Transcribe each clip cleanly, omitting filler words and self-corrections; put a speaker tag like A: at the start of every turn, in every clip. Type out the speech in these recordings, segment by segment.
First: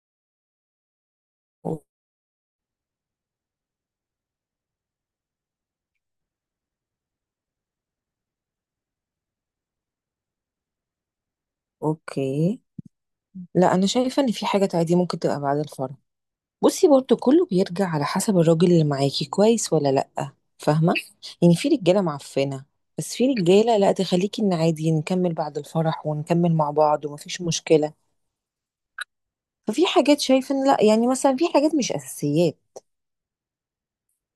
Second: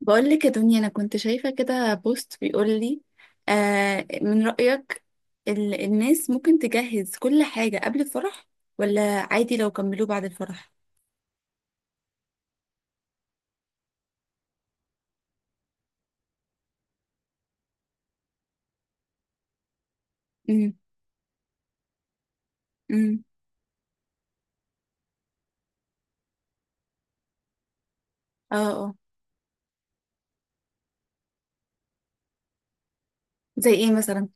A: بقول لك يا دنيا، انا كنت شايفه
B: أو-
A: كده بوست بيقول لي آه من رأيك. الناس ممكن تجهز كل حاجه قبل الفرح، ولا عادي لو كملوه بعد الفرح؟
B: اوكي، لا انا شايفه ان في حاجه عادي ممكن تبقى بعد الفرح. بصي برضو كله بيرجع على حسب الراجل اللي معاكي كويس ولا لا،
A: امم.
B: فاهمه؟ يعني في رجاله معفنه، بس
A: امم.
B: في رجاله لا تخليكي ان عادي نكمل بعد الفرح ونكمل مع بعض ومفيش مشكله.
A: اه، اه.
B: ففي حاجات شايفه ان لا، يعني مثلا في حاجات مش اساسيات.
A: زي ايه مثلا؟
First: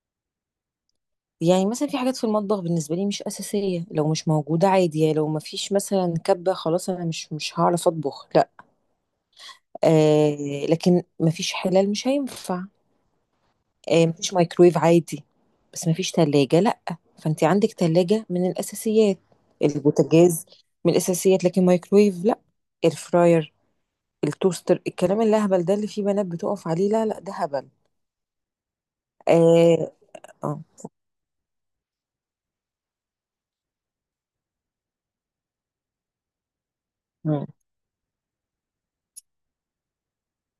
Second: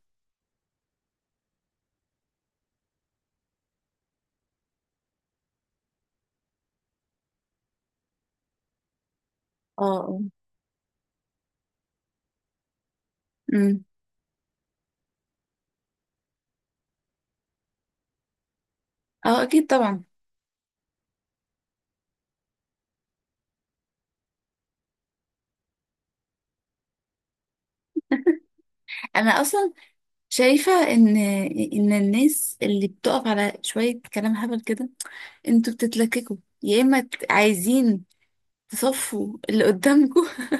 B: يعني مثلا في حاجات في المطبخ بالنسبه لي مش اساسيه، لو مش موجوده عادي، يعني لو مفيش مثلا كبه خلاص، انا مش هعرف اطبخ، لا.
A: اه، اه.
B: آه، لكن مفيش حلال مش هينفع.
A: امم.
B: آه، مفيش مايكرويف عادي، بس مفيش تلاجة لأ. فأنت عندك تلاجة من الأساسيات،
A: اه، اكيد طبعا.
B: البوتاجاز من الأساسيات، لكن مايكرويف لأ. الفراير، التوستر، الكلام الأهبل ده اللي فيه بنات بتقف عليه، لا لأ، ده هبل.
A: انا اصلا
B: آه. آه.
A: شايفه ان الناس اللي بتقف على شويه كلام هبل كده، انتوا بتتلككوا. يا اما
B: مم.
A: عايزين تصفوا اللي قدامكم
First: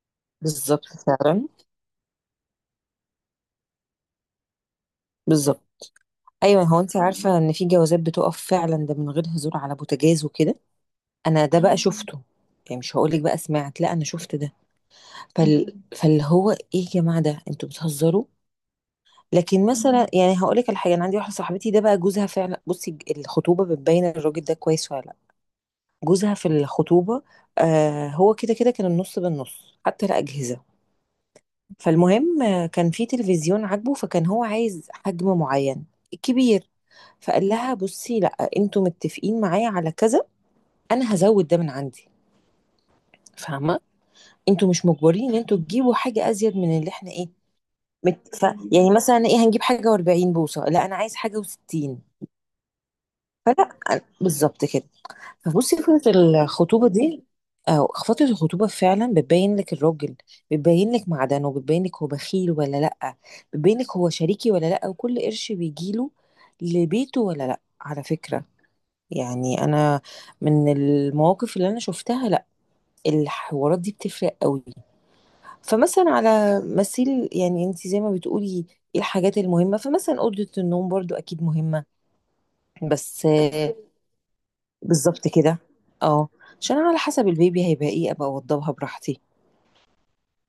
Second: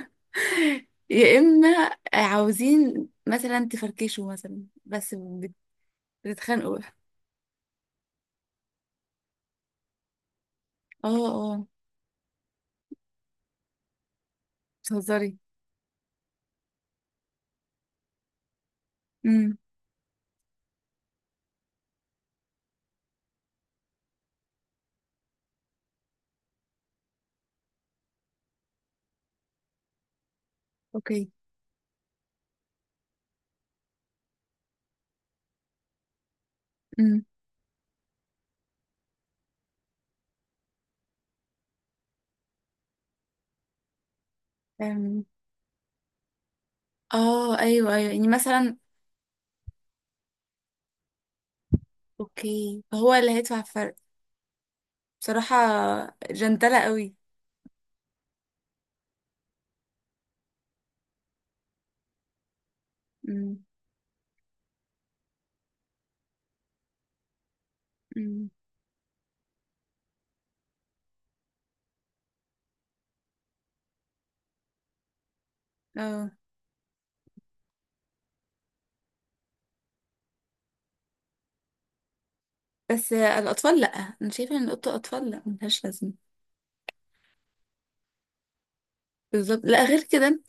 B: بالظبط
A: يا
B: فعلا.
A: اما عاوزين مثلا تفركشوا مثلا، بس
B: بالظبط. أيوة،
A: بتتخانقوا.
B: هو أنت عارفة إن في جوازات بتقف فعلا، ده من غير هزار، على بوتاجاز وكده.
A: اه،
B: أنا ده
A: اه.
B: بقى شفته، يعني مش هقولك بقى سمعت، لا أنا شفت ده.
A: بتهزري؟
B: فاللي هو إيه يا جماعة، ده أنتوا بتهزروا.
A: امم.
B: لكن مثلا، يعني هقول لك على حاجه، انا عندي واحده صاحبتي، ده بقى جوزها فعلا. بصي، الخطوبه بتبين الراجل ده كويس ولا لا. جوزها في الخطوبه، آه، هو كده كده كان النص بالنص حتى الاجهزه.
A: اوكي.
B: فالمهم آه، كان في تلفزيون عاجبه، فكان هو عايز حجم معين، كبير.
A: امم.
B: فقال لها بصي لا، انتوا متفقين معايا على كذا، انا هزود ده من عندي، فاهمه؟ انتوا مش
A: أم،
B: مجبرين ان انتوا تجيبوا حاجه ازيد من اللي احنا ايه.
A: اه، ايوه، ايوه، يعني
B: مت... ف...
A: مثلا.
B: يعني مثلا ايه، هنجيب حاجه و40 بوصه؟ لا انا عايز حاجه و60.
A: اوكي، هو اللي هيدفع الفرق؟
B: بالظبط كده.
A: بصراحة
B: فبصي فترة
A: جنتلة
B: الخطوبة
A: قوي.
B: دي، أو فترة الخطوبة فعلا بتبين لك الراجل، بتبين لك معدنه، بتبين لك هو بخيل ولا لأ،
A: امم.
B: بتبين لك هو شريكي ولا لأ، وكل قرش بيجيله لبيته ولا لأ، على فكرة.
A: امم.
B: يعني أنا من المواقف اللي أنا شفتها، لأ، الحوارات دي بتفرق قوي. فمثلا
A: اه.
B: على مثيل، يعني أنت زي ما بتقولي إيه، الحاجات المهمة، فمثلا أوضة النوم برضو أكيد مهمة،
A: بس
B: بس.
A: الاطفال لا، انا شايفة ان اوضه
B: بالضبط
A: الاطفال لا،
B: كده،
A: ملهاش
B: آه،
A: لازمة.
B: عشان أنا على حسب البيبي هيبقى إيه أبقى أوضّبها براحتي.
A: بالظبط، لا غير كده.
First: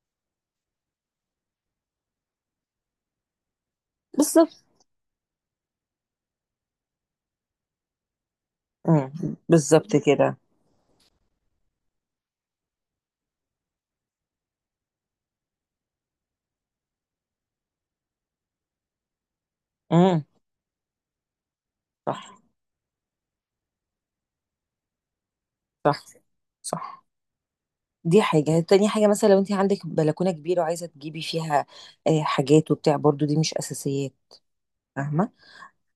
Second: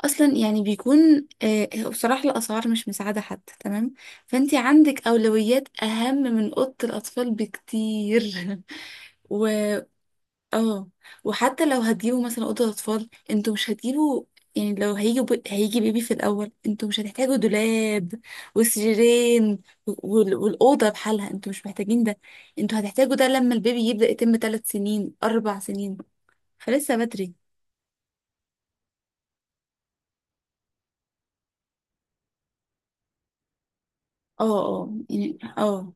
A: اصلا يعني بيكون بصراحة الاسعار مش مساعدة حد، تمام. فانتي
B: بالضبط،
A: عندك اولويات اهم من اوضة الاطفال بكتير.
B: إمم،
A: و،
B: بالضبط كده،
A: اه، وحتى لو هتجيبوا مثلا اوضة اطفال انتوا مش هتجيبوا. يعني لو هيجي بيبي في الاول، انتوا مش هتحتاجوا دولاب وسريرين،
B: إمم،
A: والاوضة بحالها انتوا مش محتاجين ده.
B: صح،
A: انتوا هتحتاجوا ده لما البيبي يبدأ يتم 3 سنين، 4 سنين،
B: صح،
A: فلسه
B: صح،
A: بدري.
B: دي حاجة، تاني حاجة مثلًا لو أنتِ عندِك بلكونة كبيرة وعايزة تجيبي فيها حاجات وبتاع، برضه دي مش أساسيات،
A: اه، اه،
B: فاهمة؟
A: يعني اه.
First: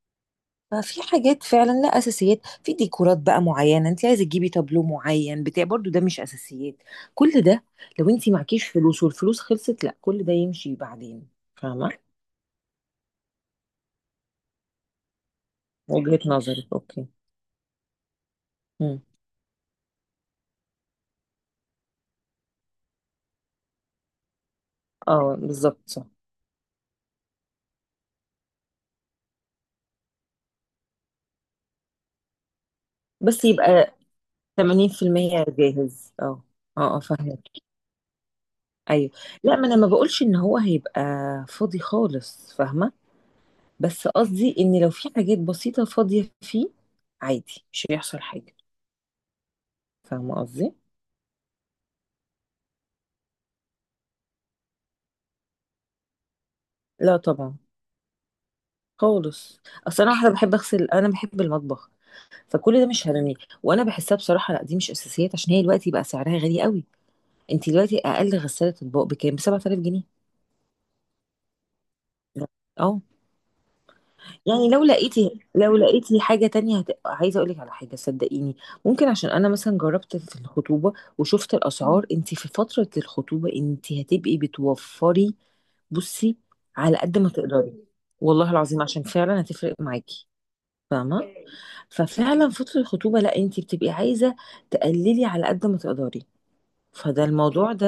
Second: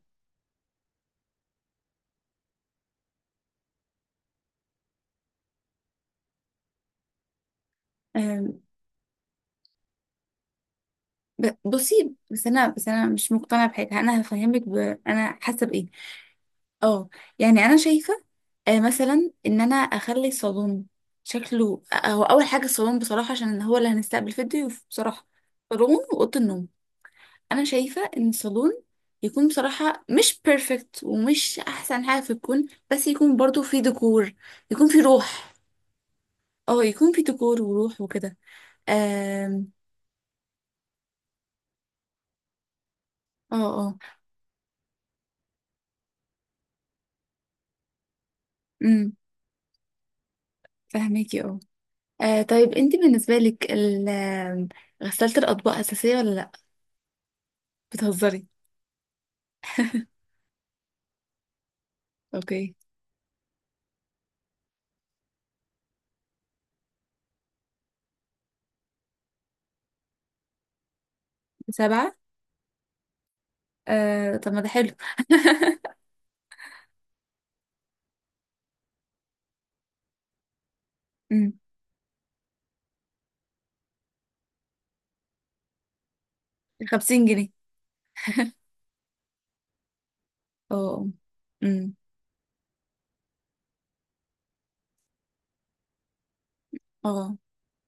B: ففي حاجات فعلًا لأ أساسيات، في ديكورات بقى معيّنة، أنتِ عايزة تجيبي تابلو معيّن بتاع برضه ده مش أساسيات، كل ده لو أنتِ
A: آه.
B: معاكيش فلوس والفلوس خلصت لأ، كل ده يمشي بعدين،
A: ب-
B: فاهمة؟
A: بصي بس انا مش مقتنعه بحاجه. انا هفهمك. انا حاسه بايه.
B: وجهة نظرِك، أوكي،
A: اه. يعني انا شايفه
B: إمم.
A: مثلا ان انا اخلي الصالون شكله. هو اول حاجه الصالون بصراحه، عشان هو اللي هنستقبل فيه الضيوف بصراحه.
B: اه بالظبط
A: صالون
B: صح.
A: واوضه النوم. انا شايفه ان الصالون يكون بصراحه مش بيرفكت ومش احسن حاجه في الكون، بس يكون
B: بس
A: برضو فيه
B: يبقى
A: ديكور، يكون فيه
B: 80%
A: روح.
B: جاهز، اه.
A: اه،
B: اه اه،
A: يكون فيه
B: فاهمك،
A: ديكور وروح وكده.
B: ايوه. لا ما
A: آم،
B: انا ما بقولش ان هو هيبقى فاضي خالص، فاهمه؟
A: اه، اه.
B: بس قصدي ان لو في حاجات بسيطه فاضيه فيه، عادي مش هيحصل حاجه،
A: امم،
B: فاهمه قصدي؟
A: فهماكي. اه. آه، طيب انت بالنسبة لك ال- آم، غسالة الأطباق أساسية ولا لأ؟
B: لا طبعا،
A: بتهزري؟
B: خالص. اصل انا واحده بحب اغسل، انا بحب المطبخ،
A: اوكي.
B: فكل ده مش هرميه. وانا بحسها بصراحه لا، دي مش اساسيات، عشان هي دلوقتي بقى سعرها غالي قوي. انت دلوقتي اقل غساله اطباق بكام؟ ب 7000 جنيه.
A: سبعة؟
B: لا. اه،
A: آه طب ما ده
B: يعني لو
A: حلو.
B: لقيتي، لو لقيتي حاجة تانية عايزة أقولك على حاجة، صدقيني، ممكن، عشان أنا مثلا جربت في الخطوبة
A: أمم،
B: وشفت الأسعار، أنت في فترة الخطوبة أنت هتبقي بتوفري. بصي، على قد
A: خمسين
B: ما
A: جنيه
B: تقدري، والله العظيم عشان فعلا هتفرق معاكي،
A: اه.
B: فاهمة؟
A: أمم،
B: ففعلا فترة الخطوبة لا، أنت بتبقي عايزة تقللي على قد ما تقدري، فده
A: اه،
B: الموضوع ده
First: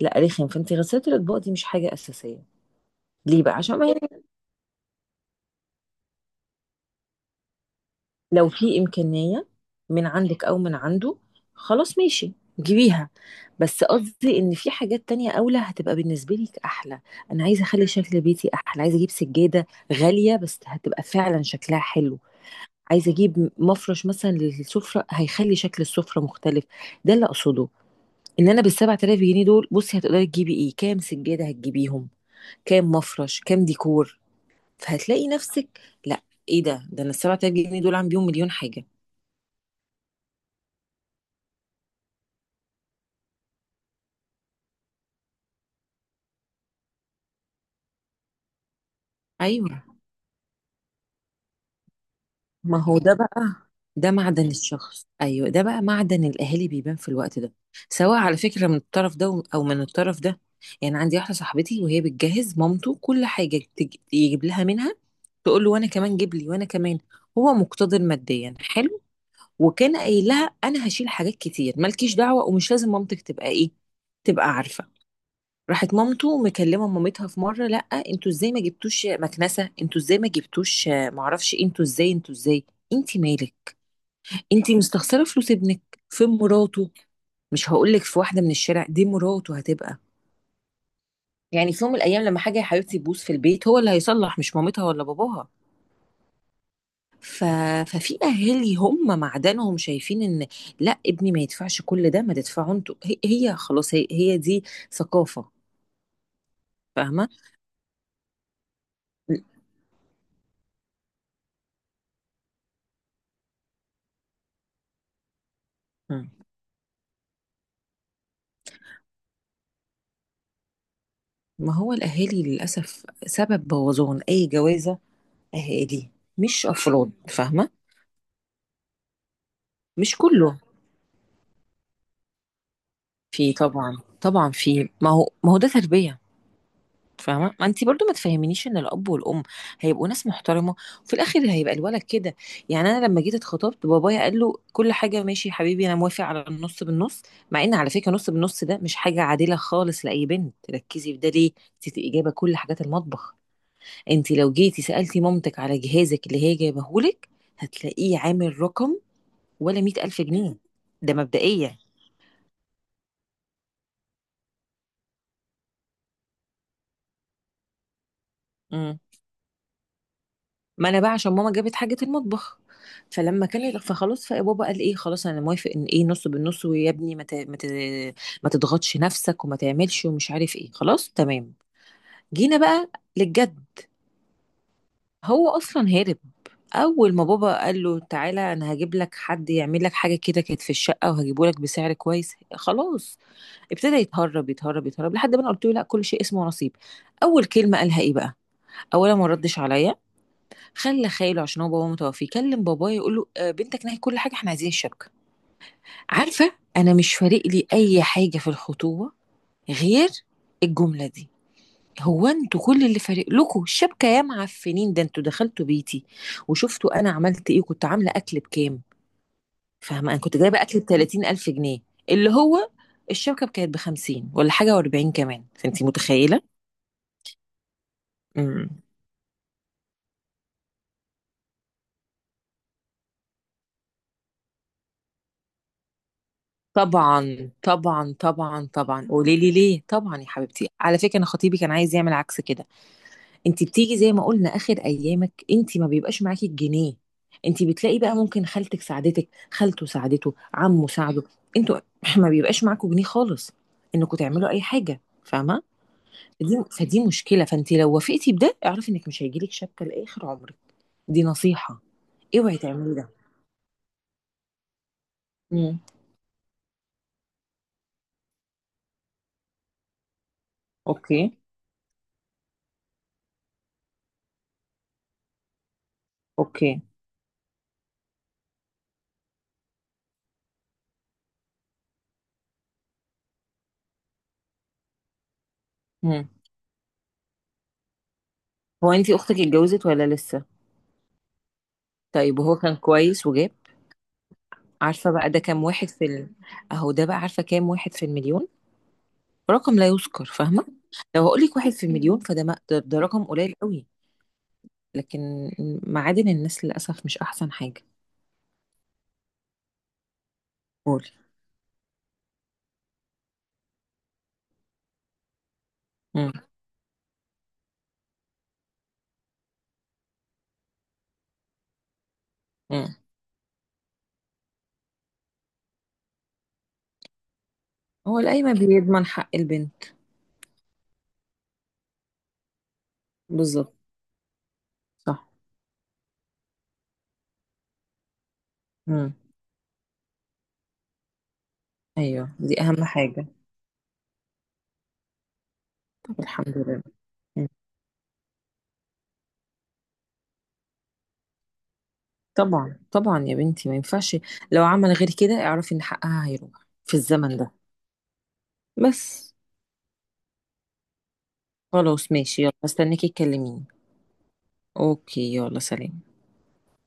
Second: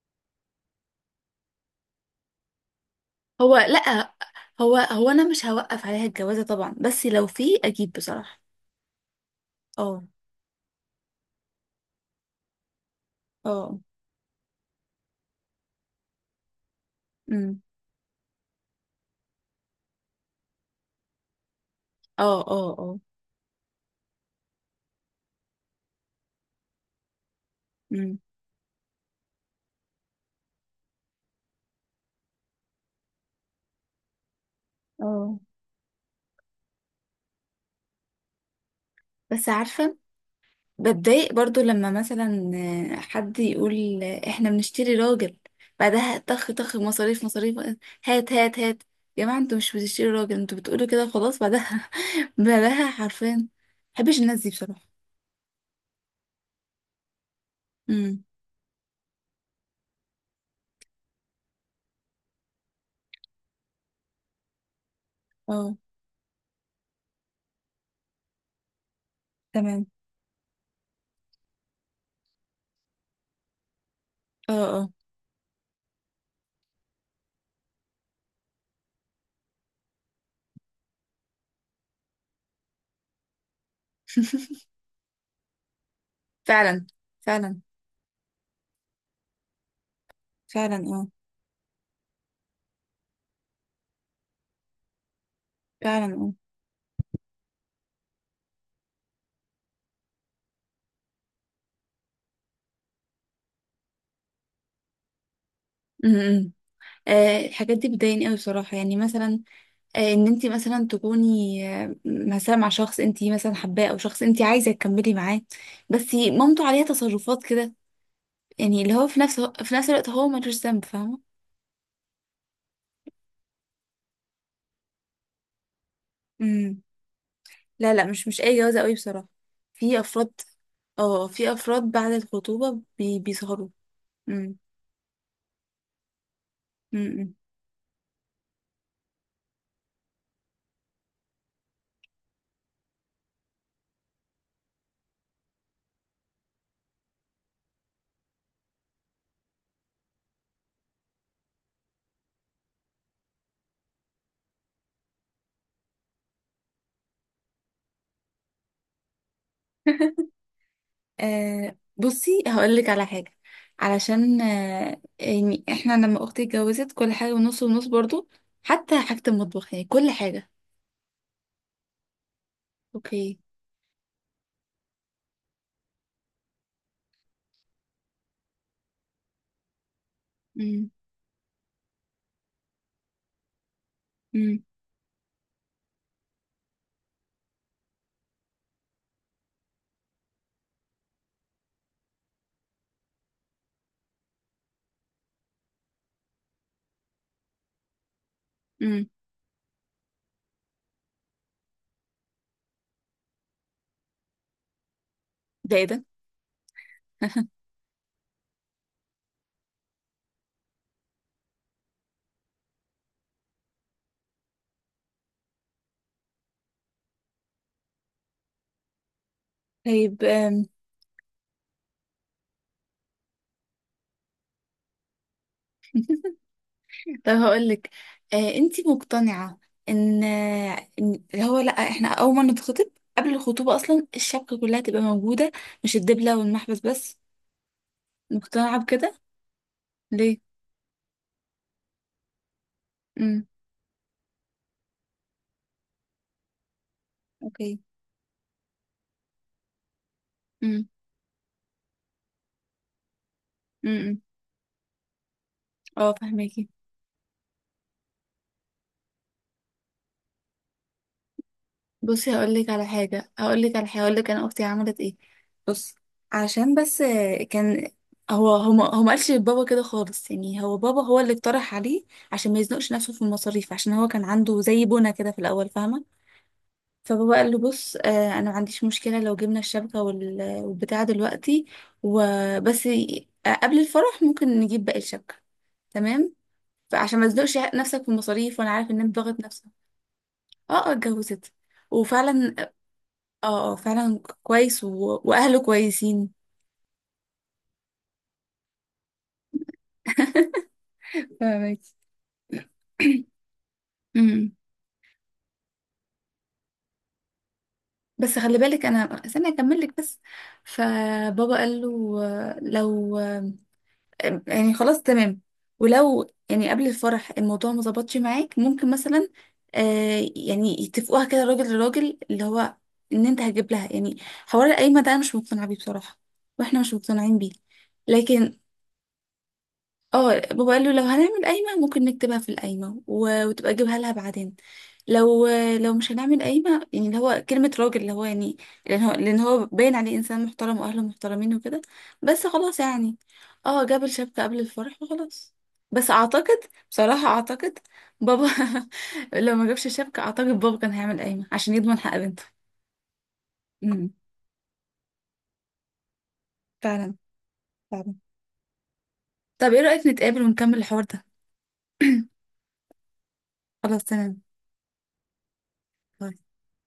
B: لا رخم. فأنت غسالة الأطباق دي مش حاجة أساسية. ليه بقى؟
A: هو
B: عشان ما
A: لأ،
B: هي،
A: هو أنا مش هوقف عليها الجوازة طبعا، بس لو في أجيب بصراحة.
B: لو في إمكانية
A: اه،
B: من عندك أو من عنده، خلاص ماشي، جيبيها.
A: اه.
B: بس قصدي إن في حاجات تانية أولى هتبقى بالنسبة لك أحلى. أنا
A: أمم.
B: عايزة أخلي شكل بيتي أحلى، عايزة أجيب سجادة غالية بس هتبقى فعلا شكلها حلو،
A: اه، اه، اه.
B: عايزة أجيب مفرش مثلا للسفرة هيخلي شكل السفرة مختلف، ده اللي أقصده.
A: أمم.
B: إن أنا بالسبعة آلاف جنيه دول، بصي هتقدري تجيبي إيه، كام سجادة هتجيبيهم، كام مفرش، كام ديكور، فهتلاقي
A: اه.
B: نفسك لا، إيه ده أنا السبعة آلاف جنيه دول عم بيهم مليون حاجة.
A: بس عارفة، بتضايق برضو لما مثلا حد يقول احنا بنشتري راجل، بعدها طخ طخ، مصاريف مصاريف، هات هات هات. يا جماعة انتوا مش
B: أيوه،
A: بتشتري راجل، انتوا بتقولوا كده خلاص بعدها
B: ما
A: بعدها
B: هو ده
A: حرفيا.
B: بقى، ده
A: محبش الناس
B: معدن
A: دي بصراحة.
B: الشخص، ايوه ده بقى معدن الاهالي بيبان في الوقت ده، سواء
A: امم.
B: على فكره من الطرف ده او من الطرف ده. يعني عندي واحده صاحبتي، وهي بتجهز مامته كل حاجه يجيب لها منها، تقول له
A: اه.
B: وانا كمان جيب لي وانا كمان. هو مقتدر ماديا، حلو.
A: تمام.
B: وكان قايل لها انا هشيل حاجات كتير، مالكيش دعوه، ومش لازم مامتك تبقى ايه، تبقى
A: اه،
B: عارفه.
A: اه.
B: راحت مامته مكلمه مامتها في مره، لا انتوا ازاي ما جبتوش مكنسه، انتوا ازاي ما جبتوش آه، معرفش إيه؟ انتوا ازاي، انتوا ازاي، انت مالك؟ انتي مستخسره فلوس ابنك في
A: فعلا،
B: مراته؟
A: فعلا،
B: مش هقولك في واحده من الشارع دي مراته هتبقى،
A: فعلا. اه،
B: يعني في يوم من الايام لما حاجه يا حبيبتي تبوظ في البيت هو اللي هيصلح، مش مامتها ولا باباها.
A: فعلا. اه.
B: ف... ففي اهالي هم معدنهم شايفين ان لا، ابني ما يدفعش كل ده، ما تدفعوا انتوا، هي, هي خلاص، هي, هي، دي ثقافه،
A: امم.
B: فاهمه؟
A: الحاجات دي بتضايقني قوي بصراحة، يعني مثلا ان انت مثلا تكوني مثلا مع شخص انت مثلا حباه، او شخص انت عايزه تكملي معاه، بس
B: مم.
A: مامته عليها تصرفات كده. يعني اللي هو في نفس الوقت هو ملوش ذنب، فاهمه.
B: ما هو الاهالي للاسف سبب بوظان اي جوازه، اهالي مش
A: امم.
B: افراد، فاهمه؟
A: لا، لا، مش اي جوازه قوي بصراحه. في
B: مش
A: افراد.
B: كله،
A: اه، في افراد بعد الخطوبه بي
B: في
A: بيسهروا
B: طبعا طبعا،
A: امم.
B: في، ما هو ده تربيه،
A: امم.
B: فاهمه؟ ما انت برضو ما تفهمينيش ان الاب والام هيبقوا ناس محترمه وفي الاخر هيبقى الولد كده. يعني انا لما جيت اتخطبت، بابايا قال له كل حاجه ماشي يا حبيبي انا موافق على النص بالنص. مع ان على فكره نص بالنص ده مش حاجه عادله خالص لاي بنت، ركزي في ده ليه، انت جايبه كل حاجات المطبخ، انت لو جيتي سالتي مامتك على جهازك اللي هي جايبهولك هتلاقيه عامل رقم ولا مئة الف جنيه ده
A: آه،
B: مبدئيا.
A: بصي هقول لك على حاجه. علشان يعني احنا لما اختي اتجوزت كل حاجه ونص ونص برضو، حتى حاجه المطبخ يعني كل حاجه.
B: ما انا بقى عشان ماما جابت حاجه المطبخ،
A: اوكي.
B: فلما كان فخلاص، فبابا قال ايه، خلاص انا موافق ان ايه نص بالنص، ويا ابني ما تضغطش نفسك وما تعملش ومش عارف ايه، خلاص تمام. جينا بقى للجد،
A: امم.
B: هو اصلا هارب. اول ما بابا قال له تعالى انا هجيب لك حد يعمل لك حاجه كده كانت في الشقه وهجيبه لك بسعر كويس، خلاص. ابتدى يتهرب يتهرب يتهرب لحد ما انا قلت له لا، كل شيء اسمه نصيب. اول كلمه قالها ايه بقى؟
A: امم.
B: اولا ما ردش عليا، خلى خاله، عشان هو بابا متوفي، يكلم بابايا يقول له آه، بنتك نهي كل حاجه احنا عايزين الشبكه.
A: ده ايه ده؟
B: عارفه، انا مش فارق لي اي حاجه في الخطوبه غير الجمله دي. هو انتوا كل اللي فارق لكم الشبكه يا معفنين؟ ده انتوا دخلتوا بيتي وشفتوا انا عملت ايه، كنت عامله اكل بكام، فاهمه؟ انا
A: طيب
B: كنت جايبه اكل ب 30000 جنيه، اللي هو الشبكه كانت ب 50 ولا حاجه و40 كمان، فانت متخيله.
A: طب هقول لك.
B: إمم.
A: انت مقتنعة ان آه، إن اللي هو لا، احنا اول ما نتخطب، قبل الخطوبة اصلا الشبكة كلها تبقى موجودة، مش الدبلة والمحبس بس،
B: طبعا طبعا طبعا
A: مقتنعة
B: طبعا،
A: بكده؟
B: قولي لي ليه؟ طبعا يا
A: ليه؟
B: حبيبتي، على فكره انا خطيبي كان عايز يعمل عكس كده.
A: امم.
B: انت بتيجي زي ما قلنا اخر ايامك، انت ما بيبقاش معاكي الجنيه، انت
A: اوكي.
B: بتلاقي بقى ممكن خالتك ساعدتك، خالته ساعدته، عمه
A: امم.
B: ساعده، انتوا ما بيبقاش معاكوا جنيه خالص
A: امم.
B: انكم
A: أمم.
B: تعملوا اي حاجه، فاهمه؟
A: اه،
B: فدي
A: فهماكي.
B: فدي مشكله. فانت لو وافقتي بده اعرفي انك مش هيجيلك شبكه لاخر عمرك، دي نصيحه،
A: بصي هقول
B: اوعي
A: لك على
B: تعملي ده.
A: حاجه هقول لك على حاجه هقول لك انا اختي عملت ايه.
B: امم.
A: بص. عشان بس كان هو ما هو ما قالش لبابا كده خالص، يعني هو بابا هو
B: اوكي.
A: اللي اقترح عليه، عشان ما يزنقش نفسه في المصاريف، عشان هو كان عنده زي بنا كده في الاول، فاهمه.
B: اوكي.
A: فبابا قال له بص، انا ما عنديش مشكله لو جبنا الشبكه والبتاع دلوقتي، وبس قبل الفرح ممكن نجيب باقي الشبكه،
B: امم.
A: تمام. فعشان ما تزنقش نفسك في المصاريف، وانا عارف
B: هو
A: ان
B: انت
A: انت ضاغط
B: اختك
A: نفسك.
B: اتجوزت ولا لسه؟
A: اه، اه، اتجوزت.
B: طيب، وهو
A: وفعلا.
B: كان كويس وجاب؟
A: اه، اه، فعلا كويس
B: عارفة بقى ده
A: واهله
B: كام واحد في ال...
A: كويسين.
B: اهو ده بقى، عارفة كام واحد في المليون؟ رقم لا يذكر، فاهمة؟ لو هقولك واحد
A: فاهمك.
B: في المليون فده ما... ده, ده رقم قليل قوي.
A: امم.
B: لكن معادن الناس للأسف مش أحسن حاجة.
A: بس خلي بالك، انا استنى اكمل لك بس.
B: قولي.
A: فبابا قال له لو يعني خلاص تمام، ولو
B: مم.
A: يعني قبل الفرح الموضوع ما ظبطش معاك، ممكن مثلا يعني يتفقوها كده راجل لراجل، اللي هو
B: مم.
A: ان انت هتجيب لها، يعني حوار القايمه ده انا مش مقتنعه بيه بصراحه، واحنا مش مقتنعين بيه.
B: هو القايمة
A: لكن
B: بيضمن حق البنت.
A: اه، بابا قال له لو هنعمل قايمة ممكن نكتبها في القايمة وتبقى
B: بالظبط،
A: اجيبها لها بعدين.
B: صح.
A: لو لو مش هنعمل قايمة، يعني اللي هو كلمة راجل، اللي هو يعني لأن هو
B: مم.
A: لأن هو باين عليه إنسان محترم، وأهله محترمين وكده،
B: أيوه
A: بس
B: دي
A: خلاص
B: أهم
A: يعني.
B: حاجة.
A: اه، جاب الشبكة قبل الفرح وخلاص. بس
B: طب
A: أعتقد
B: الحمد لله.
A: بصراحة،
B: مم.
A: أعتقد بابا لو ما جابش الشبكة أعتقد بابا كان هيعمل قايمة عشان يضمن حق بنته.
B: طبعا طبعا يا بنتي ما
A: امم.
B: ينفعش، لو عمل غير كده اعرفي إن حقها هيروح في
A: فعلا،
B: الزمن ده
A: فعلا.
B: بس.
A: طب ايه رأيك نتقابل ونكمل الحوار ده؟
B: خلاص ماشي، يلا استناكي تكلميني.
A: خلاص تمام.
B: اوكي، يلا سلام.